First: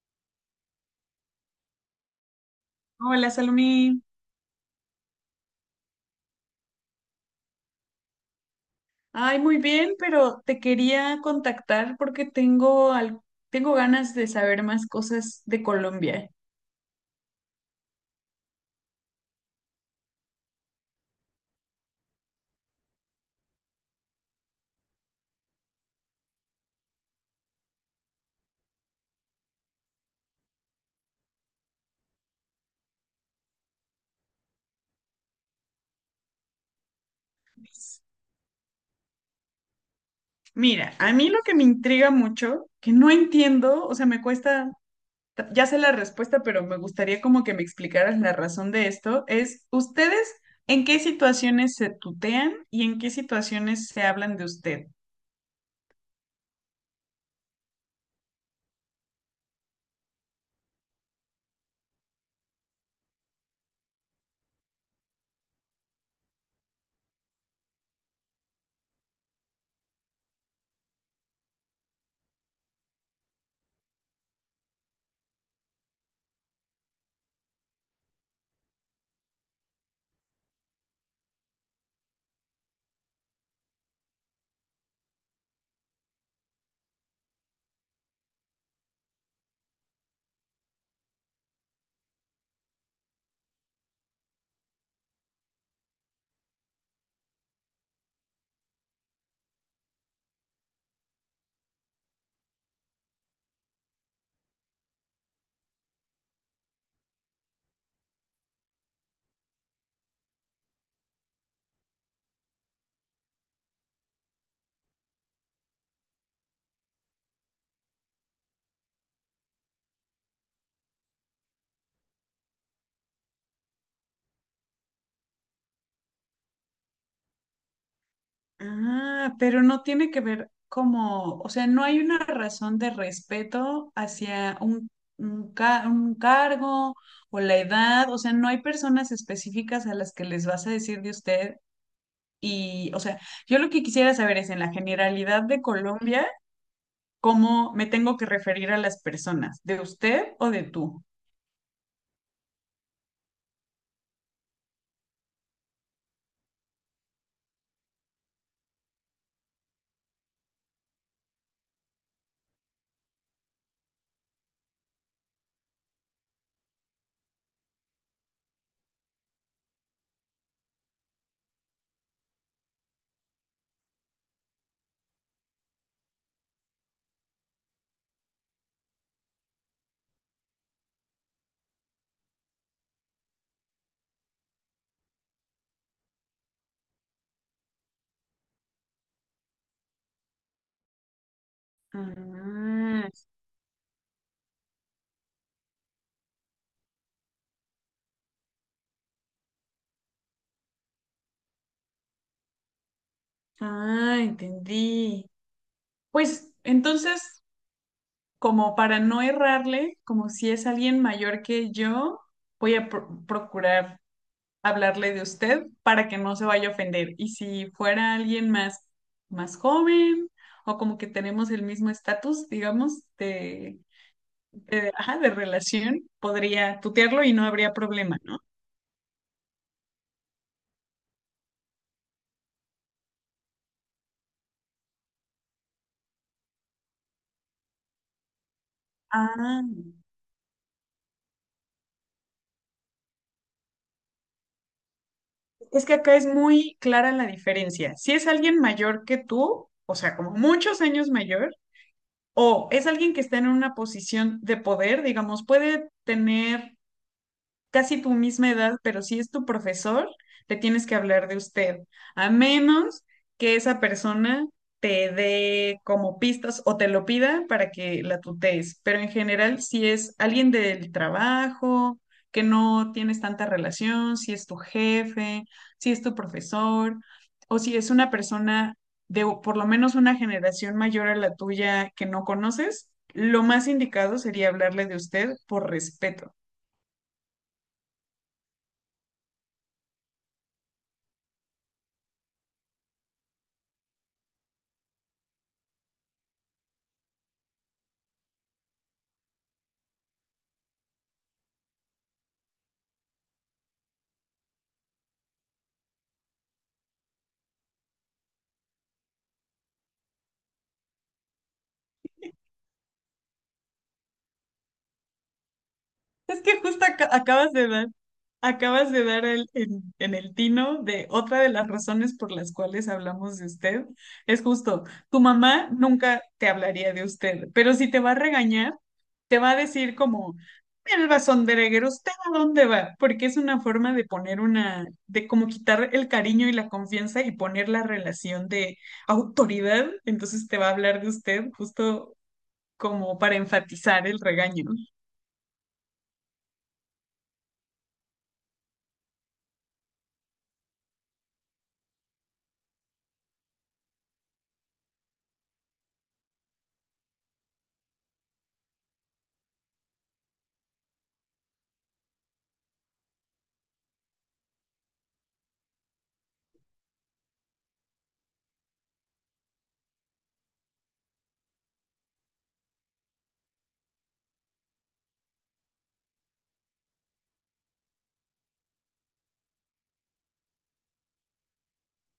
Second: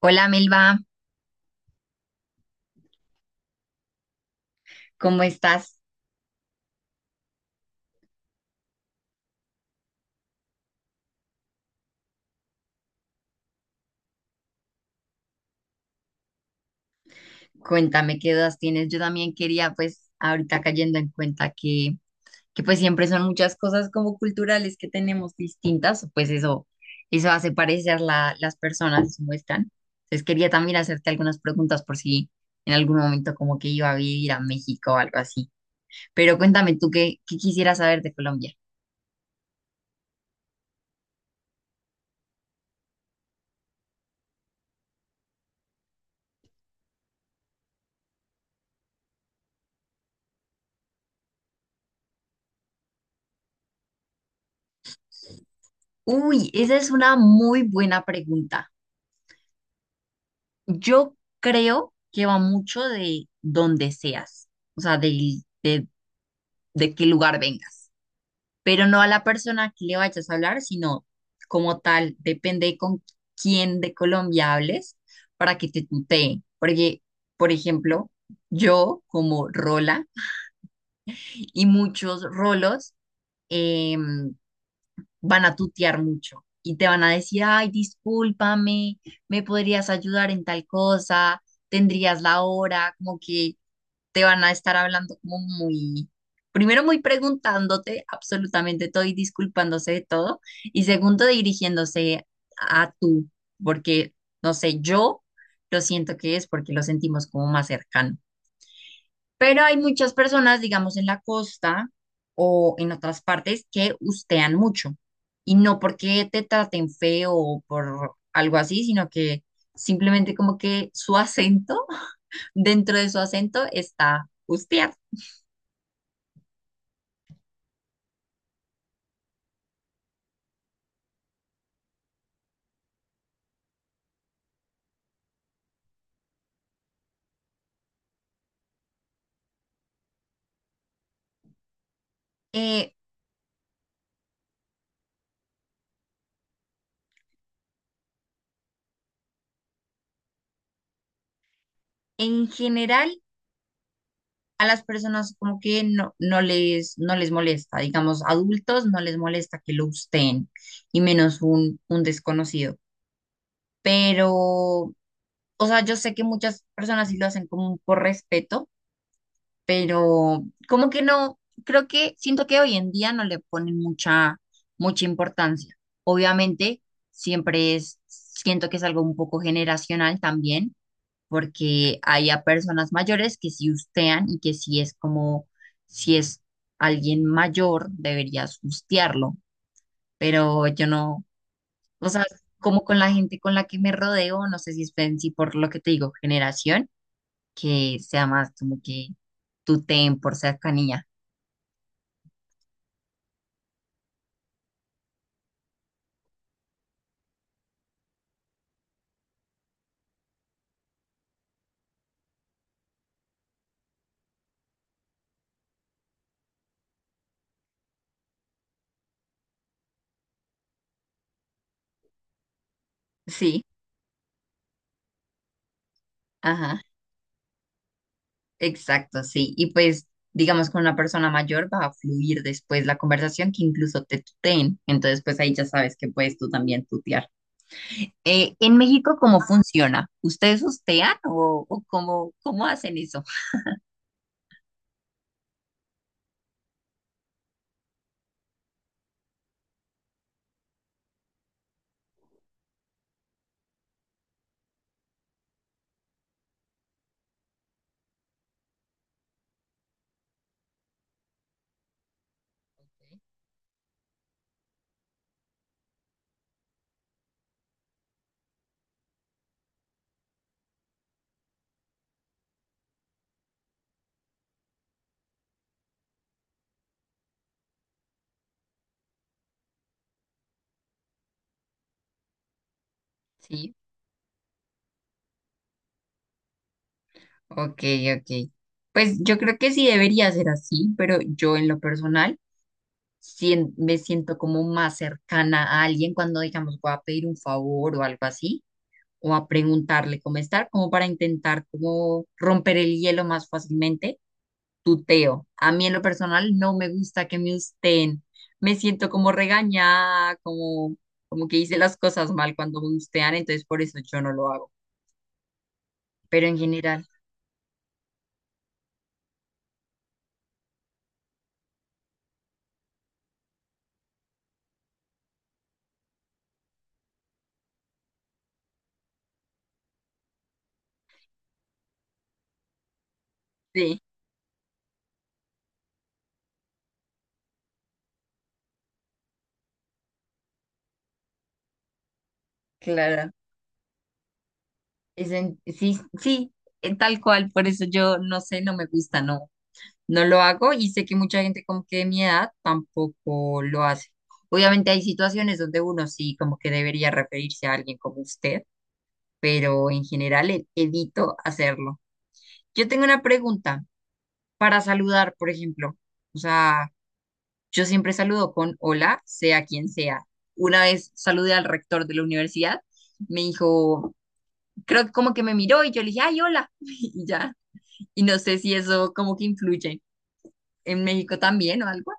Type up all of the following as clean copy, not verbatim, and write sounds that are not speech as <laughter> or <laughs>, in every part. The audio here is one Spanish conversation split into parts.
Hola Melba, Hola, Salomí. ¿cómo estás? Ay, muy bien, pero te quería contactar porque tengo, tengo ganas de saber más cosas de Colombia. Cuéntame qué dudas tienes. Yo también quería, pues, ahorita cayendo en cuenta que, que siempre son muchas cosas como culturales que tenemos distintas, pues eso hace parecer las personas como están. Entonces quería también hacerte algunas preguntas por si en algún momento como que iba a vivir a México o algo así. Pero cuéntame tú qué, qué quisieras saber de Colombia. Mira, a mí lo que me intriga mucho, que no entiendo, o sea, me cuesta, ya sé la respuesta, pero me gustaría como que me explicaras la razón de esto, es ¿ustedes en qué situaciones se tutean y en qué situaciones se hablan de usted? Uy, esa es una muy buena pregunta. Yo creo que va mucho de dónde seas, o sea, de qué lugar vengas, pero no a la persona que le vayas a hablar, sino como tal, depende con quién de Colombia hables para que te tuteen. Porque, por ejemplo, yo como Rola y muchos Rolos em, van a tutear mucho y te van a decir, ay, discúlpame, me podrías ayudar en tal cosa, tendrías la hora, como que te van a estar hablando como muy, primero muy preguntándote absolutamente todo y disculpándose de todo, y segundo dirigiéndose a tú, porque, no sé, yo lo siento que es porque lo sentimos como más cercano. Pero hay muchas personas, digamos, en la costa o en otras partes que ustean mucho. Y no porque te traten feo o por algo así, sino que simplemente como que su acento, <laughs> dentro de su acento está ustear. Ah, pero no tiene que ver como, o sea, no hay una razón de respeto hacia un cargo o la edad, o sea, no hay personas específicas a las que les vas a decir de usted y, eh, o sea, yo lo que quisiera saber es en la generalidad de Colombia, ¿cómo me tengo que referir a las personas? ¿De usted o de tú? en general a las personas como que no, no les molesta, digamos, adultos no les molesta que lo usen y menos un desconocido. Pero, o sea, yo sé que muchas personas sí lo hacen como por respeto, pero como que no, creo que siento que hoy en día no le ponen mucha, mucha importancia. Obviamente, siempre es, siento que es algo un poco generacional también porque hay a personas mayores que sí hustean y que sí es como, si es alguien mayor, deberías hustearlo, pero yo no, o sea, como con Ah, la gente con la que me rodeo, no sé si es si por lo que te digo, generación, que sea más como que tuteen por cercanía. ah, entendí. Pues entonces como para no errarle, como si es alguien mayor que yo, voy a procurar hablarle de usted para que no se vaya a ofender. Y si fuera alguien más, más joven o como que tenemos el mismo estatus, digamos, Sí, ajá, de relación, podría ajá, tutearlo y no habría problema, ¿no? exacto, sí. Y pues, digamos, con una persona mayor va a fluir después la conversación que incluso te tuteen, entonces pues ahí ya sabes que puedes tú también tutear. En México, ¿cómo Ah, funciona? ¿Ustedes hostean o cómo, cómo hacen eso? es que acá es muy clara la diferencia. Si es alguien mayor que tú, o sea, como muchos años mayor, o es alguien que está en una posición de poder, digamos, puede tener casi tu misma edad, pero si es tu profesor, le tienes que hablar de usted, a menos que esa persona te dé como pistas o te lo pida para que la tutees. Pero en general, si es alguien del trabajo, que no tienes tanta relación, si es tu jefe, si es tu profesor, o si es una persona de por lo menos una generación mayor a la tuya que no conoces, lo más Sí, indicado sería hablarle de usted por respeto. ok, ok. Pues yo creo que sí debería ser así, pero yo en lo personal me siento como más cercana a alguien cuando, digamos, voy a pedir un favor o algo así, o a preguntarle cómo estar, como para intentar como romper el hielo más fácilmente. Tuteo. A mí en lo personal no me gusta que me usteen. Me siento como regañada, como, como que hice las cosas mal cuando me ustean, entonces por eso yo no lo hago. Es Pero en que justo general, acabas de dar en el tino de otra de las razones por las cuales hablamos de usted. Es justo, tu mamá nunca te hablaría de usted, pero si te va a regañar, te va a decir como, el rezondereguero, ¿usted a dónde va? Porque es una forma sí, de poner una, de como quitar el cariño y la confianza y poner la relación de autoridad. Entonces te va a hablar de usted justo como claro. para enfatizar el regaño. Sí, sí, tal cual. Por eso yo no sé, no me gusta, no, no lo hago y sé que mucha gente como que de mi edad tampoco lo hace. Obviamente hay situaciones donde uno sí como que debería referirse a alguien como usted, pero en general evito hacerlo. Yo tengo una pregunta. Para saludar, por ejemplo. O sea, yo siempre saludo con hola, sea quien sea. Una vez saludé al rector de la universidad, me dijo, creo que como que me miró y yo le dije, ay, hola, <laughs> y ya. Y no sé si eso como que influye en México también o algo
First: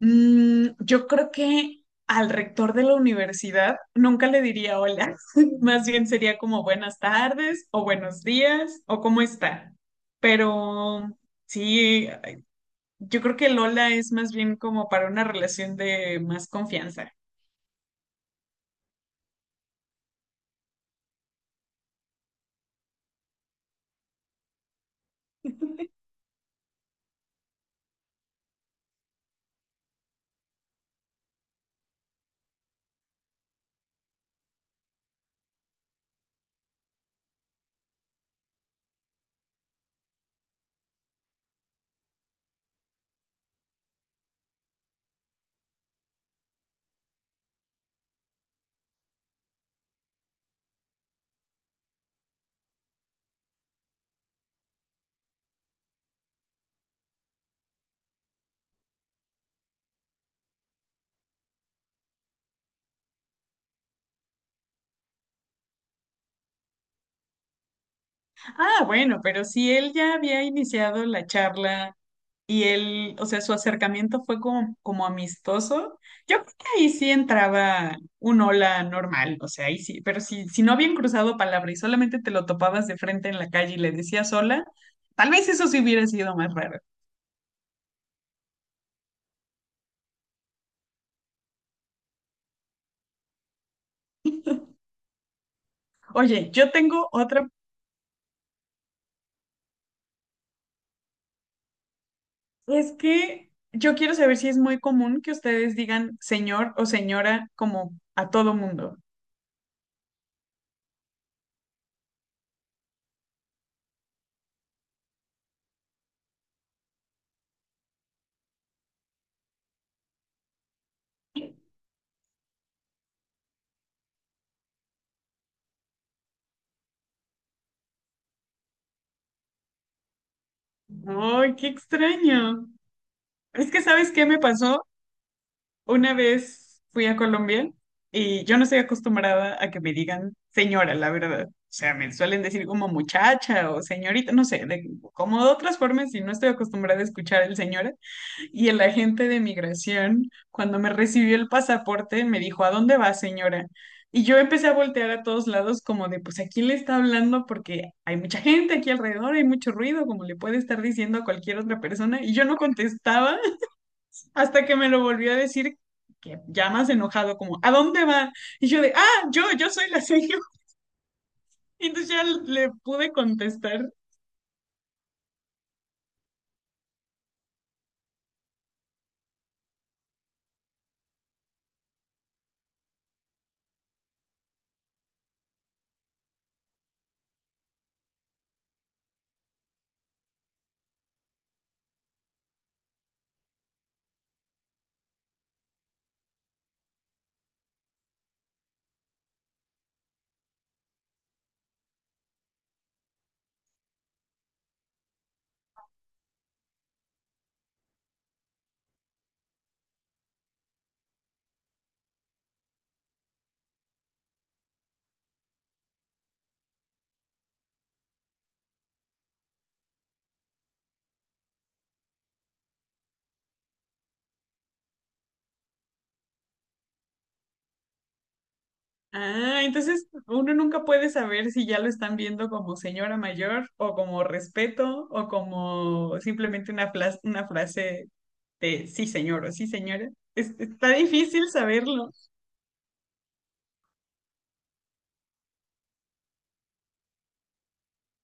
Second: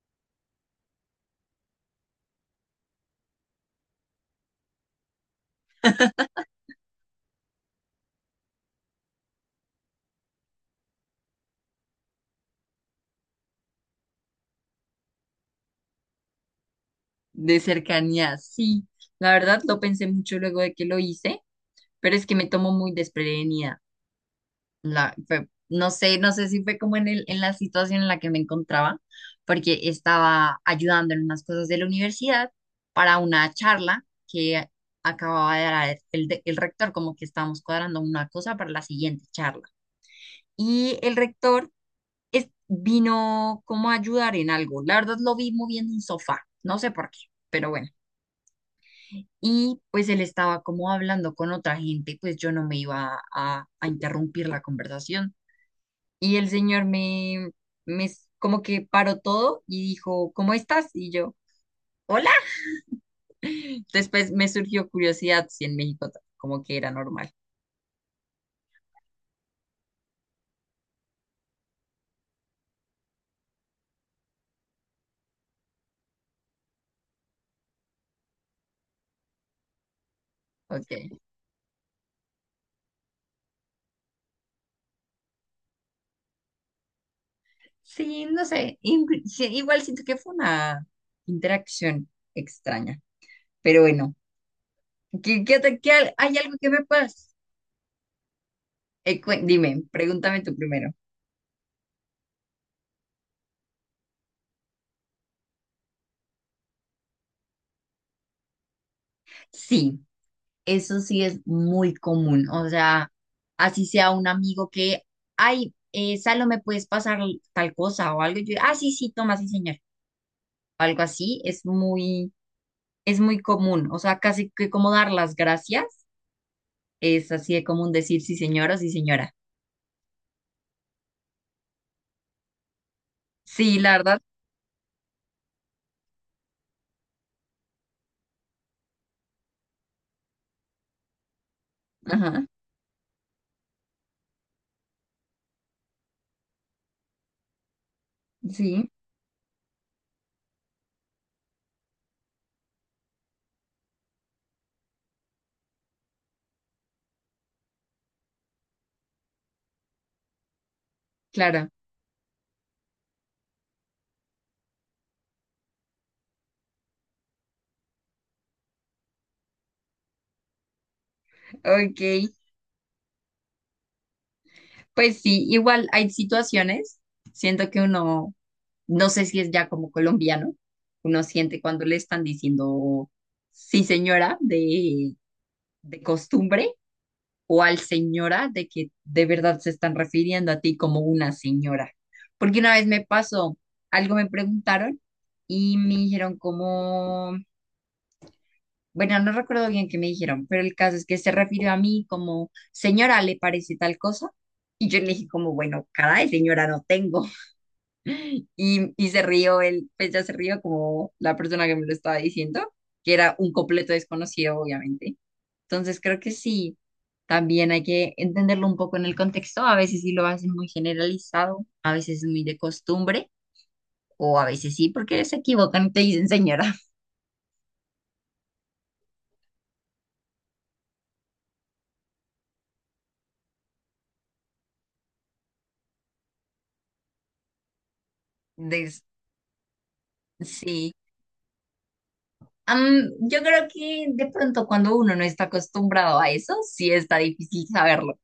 Mm, yo creo que al rector de la universidad nunca le diría hola, <laughs> más bien sería como buenas tardes o buenos días o cómo está. Pero sí, yo creo que el hola es más bien como para una relación de más confianza. de cercanía. Sí, la verdad lo pensé mucho luego de que lo hice, pero es que me tomo muy desprevenida. No sé, no sé si fue como en el, en la situación en la que me encontraba, porque estaba ayudando en unas cosas de la universidad para una charla que acababa de dar el, el rector, como que estábamos cuadrando una cosa para la siguiente charla. Y el rector vino como a ayudar en algo. La verdad lo vi moviendo un sofá, no sé por qué, pero bueno. Y pues él estaba como hablando con otra gente, pues yo no me iba a interrumpir la conversación. Y el señor me, como que paró todo y dijo, ¿cómo estás? Y yo, hola. Después me surgió curiosidad si en México como que era normal. Ah, bueno, pero si él ya había iniciado la charla. Y él, o sea, su acercamiento fue como, como amistoso. Yo creo que ahí sí entraba un hola normal, o sea, ahí sí, pero si, si no habían Ok. cruzado palabra y solamente te lo topabas de frente en la calle y le decías hola, tal vez eso sí hubiera sido más raro. Sí, no sé. Sí, igual siento que fue una interacción extraña. Pero bueno, ¿qué, hay Oye, algo que yo me tengo puedas? otra, Dime, pregúntame tú primero. es que yo quiero saber si es muy común que ustedes digan señor o señora como a todo mundo. Sí. Eso sí es muy común, o sea, así sea un amigo que, ay, Salo, ¿me puedes pasar tal cosa o algo? Y yo, ah, sí, sí, toma, sí, señor. Algo así es muy común, o sea, casi que como dar las gracias, es así de común decir sí, señor o sí, señora. ¡Ay, qué extraño! Es Sí, que, la ¿sabes verdad, qué me pasó? Una vez fui a Colombia y yo no estoy acostumbrada a que me digan señora, la verdad. O sea, me suelen ajá, decir como muchacha o señorita, no sé, como de otras formas y no estoy acostumbrada a escuchar el señora. Y el sí, agente de migración, cuando me recibió el pasaporte, me dijo, ¿a dónde va, señora? Y yo empecé a voltear a todos lados como de, pues, ¿a quién le está hablando? Porque hay mucha gente aquí alrededor, hay mucho ruido, como le puede estar diciendo a cualquier claro, otra persona. Y yo no contestaba hasta que me lo volvió a decir, que ya más enojado, como, ¿a dónde va? Y yo de, ah, yo soy la seño. <laughs> Y entonces ya ok, le pude contestar. pues sí, igual hay situaciones, siento que uno no sé si es ya como colombiano, uno siente cuando le están diciendo sí señora de costumbre o al señora de que de verdad se están refiriendo a ti como una señora. Porque una vez me pasó, algo me preguntaron y me dijeron como, bueno, no recuerdo bien qué me dijeron, pero el caso es que se refirió a mí como, señora, ¿le parece tal cosa? Y yo le dije como, bueno, caray, señora, no tengo. Y se rió él, pues ya se rió como la persona que me lo estaba diciendo, que era un completo desconocido, obviamente. Entonces creo que sí, también hay que entenderlo un poco en el contexto. A veces sí lo hacen muy generalizado, a veces muy de costumbre, o a veces sí, porque se equivocan y te dicen señora. Ah, entonces uno nunca puede saber si ya lo están viendo como señora mayor o como respeto o como simplemente una frase <laughs> de Des- sí señor o sí señora. Está sí. difícil saberlo. Am, yo creo que de pronto cuando uno no está acostumbrado a eso, sí está difícil saberlo.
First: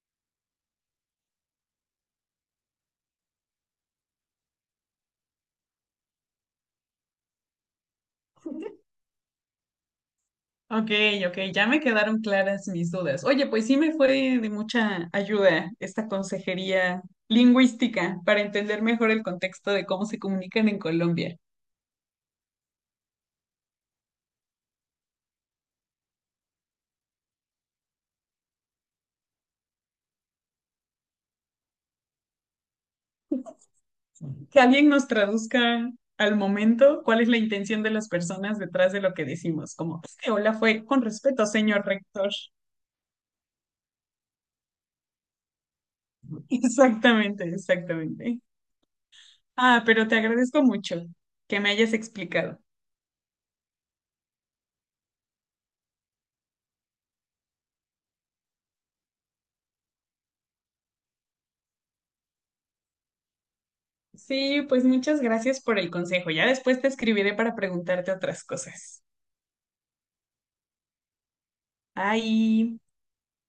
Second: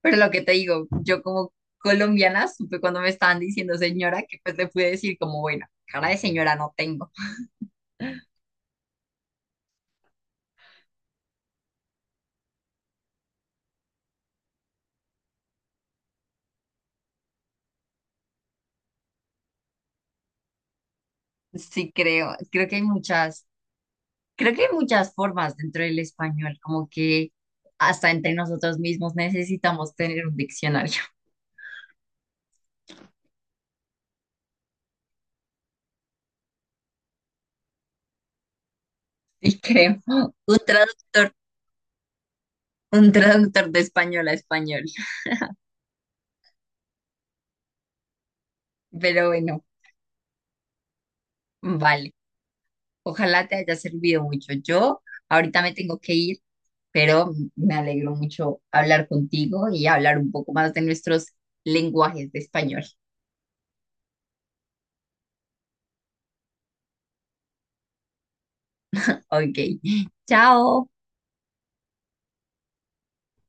Pero lo que te digo, yo como colombiana supe cuando me estaban diciendo señora que pues le pude decir como, bueno, cara de señora no tengo. Ok, ok, ya me quedaron claras mis dudas. Oye, pues sí me fue de mucha ayuda esta consejería lingüística para entender mejor el contexto de cómo se comunican en Colombia. Sí creo, creo que hay muchas formas dentro del español, como que hasta entre nosotros mismos necesitamos tener un diccionario. <laughs> Que alguien nos traduzca al momento cuál es la intención de las personas detrás de lo que Y decimos, creo, como, este hola un fue con traductor, respeto, señor rector. un traductor de español a español. <laughs> Exactamente, exactamente. Pero bueno, Ah, pero te agradezco mucho que me hayas vale. explicado. Ojalá te haya servido mucho. Yo ahorita me tengo que ir, pero me alegro mucho hablar contigo y hablar un poco más de nuestros lenguajes de español. Sí, pues muchas gracias por el consejo. Ya después te escribiré para preguntarte otras cosas. Ok, <laughs> chao. Ahí.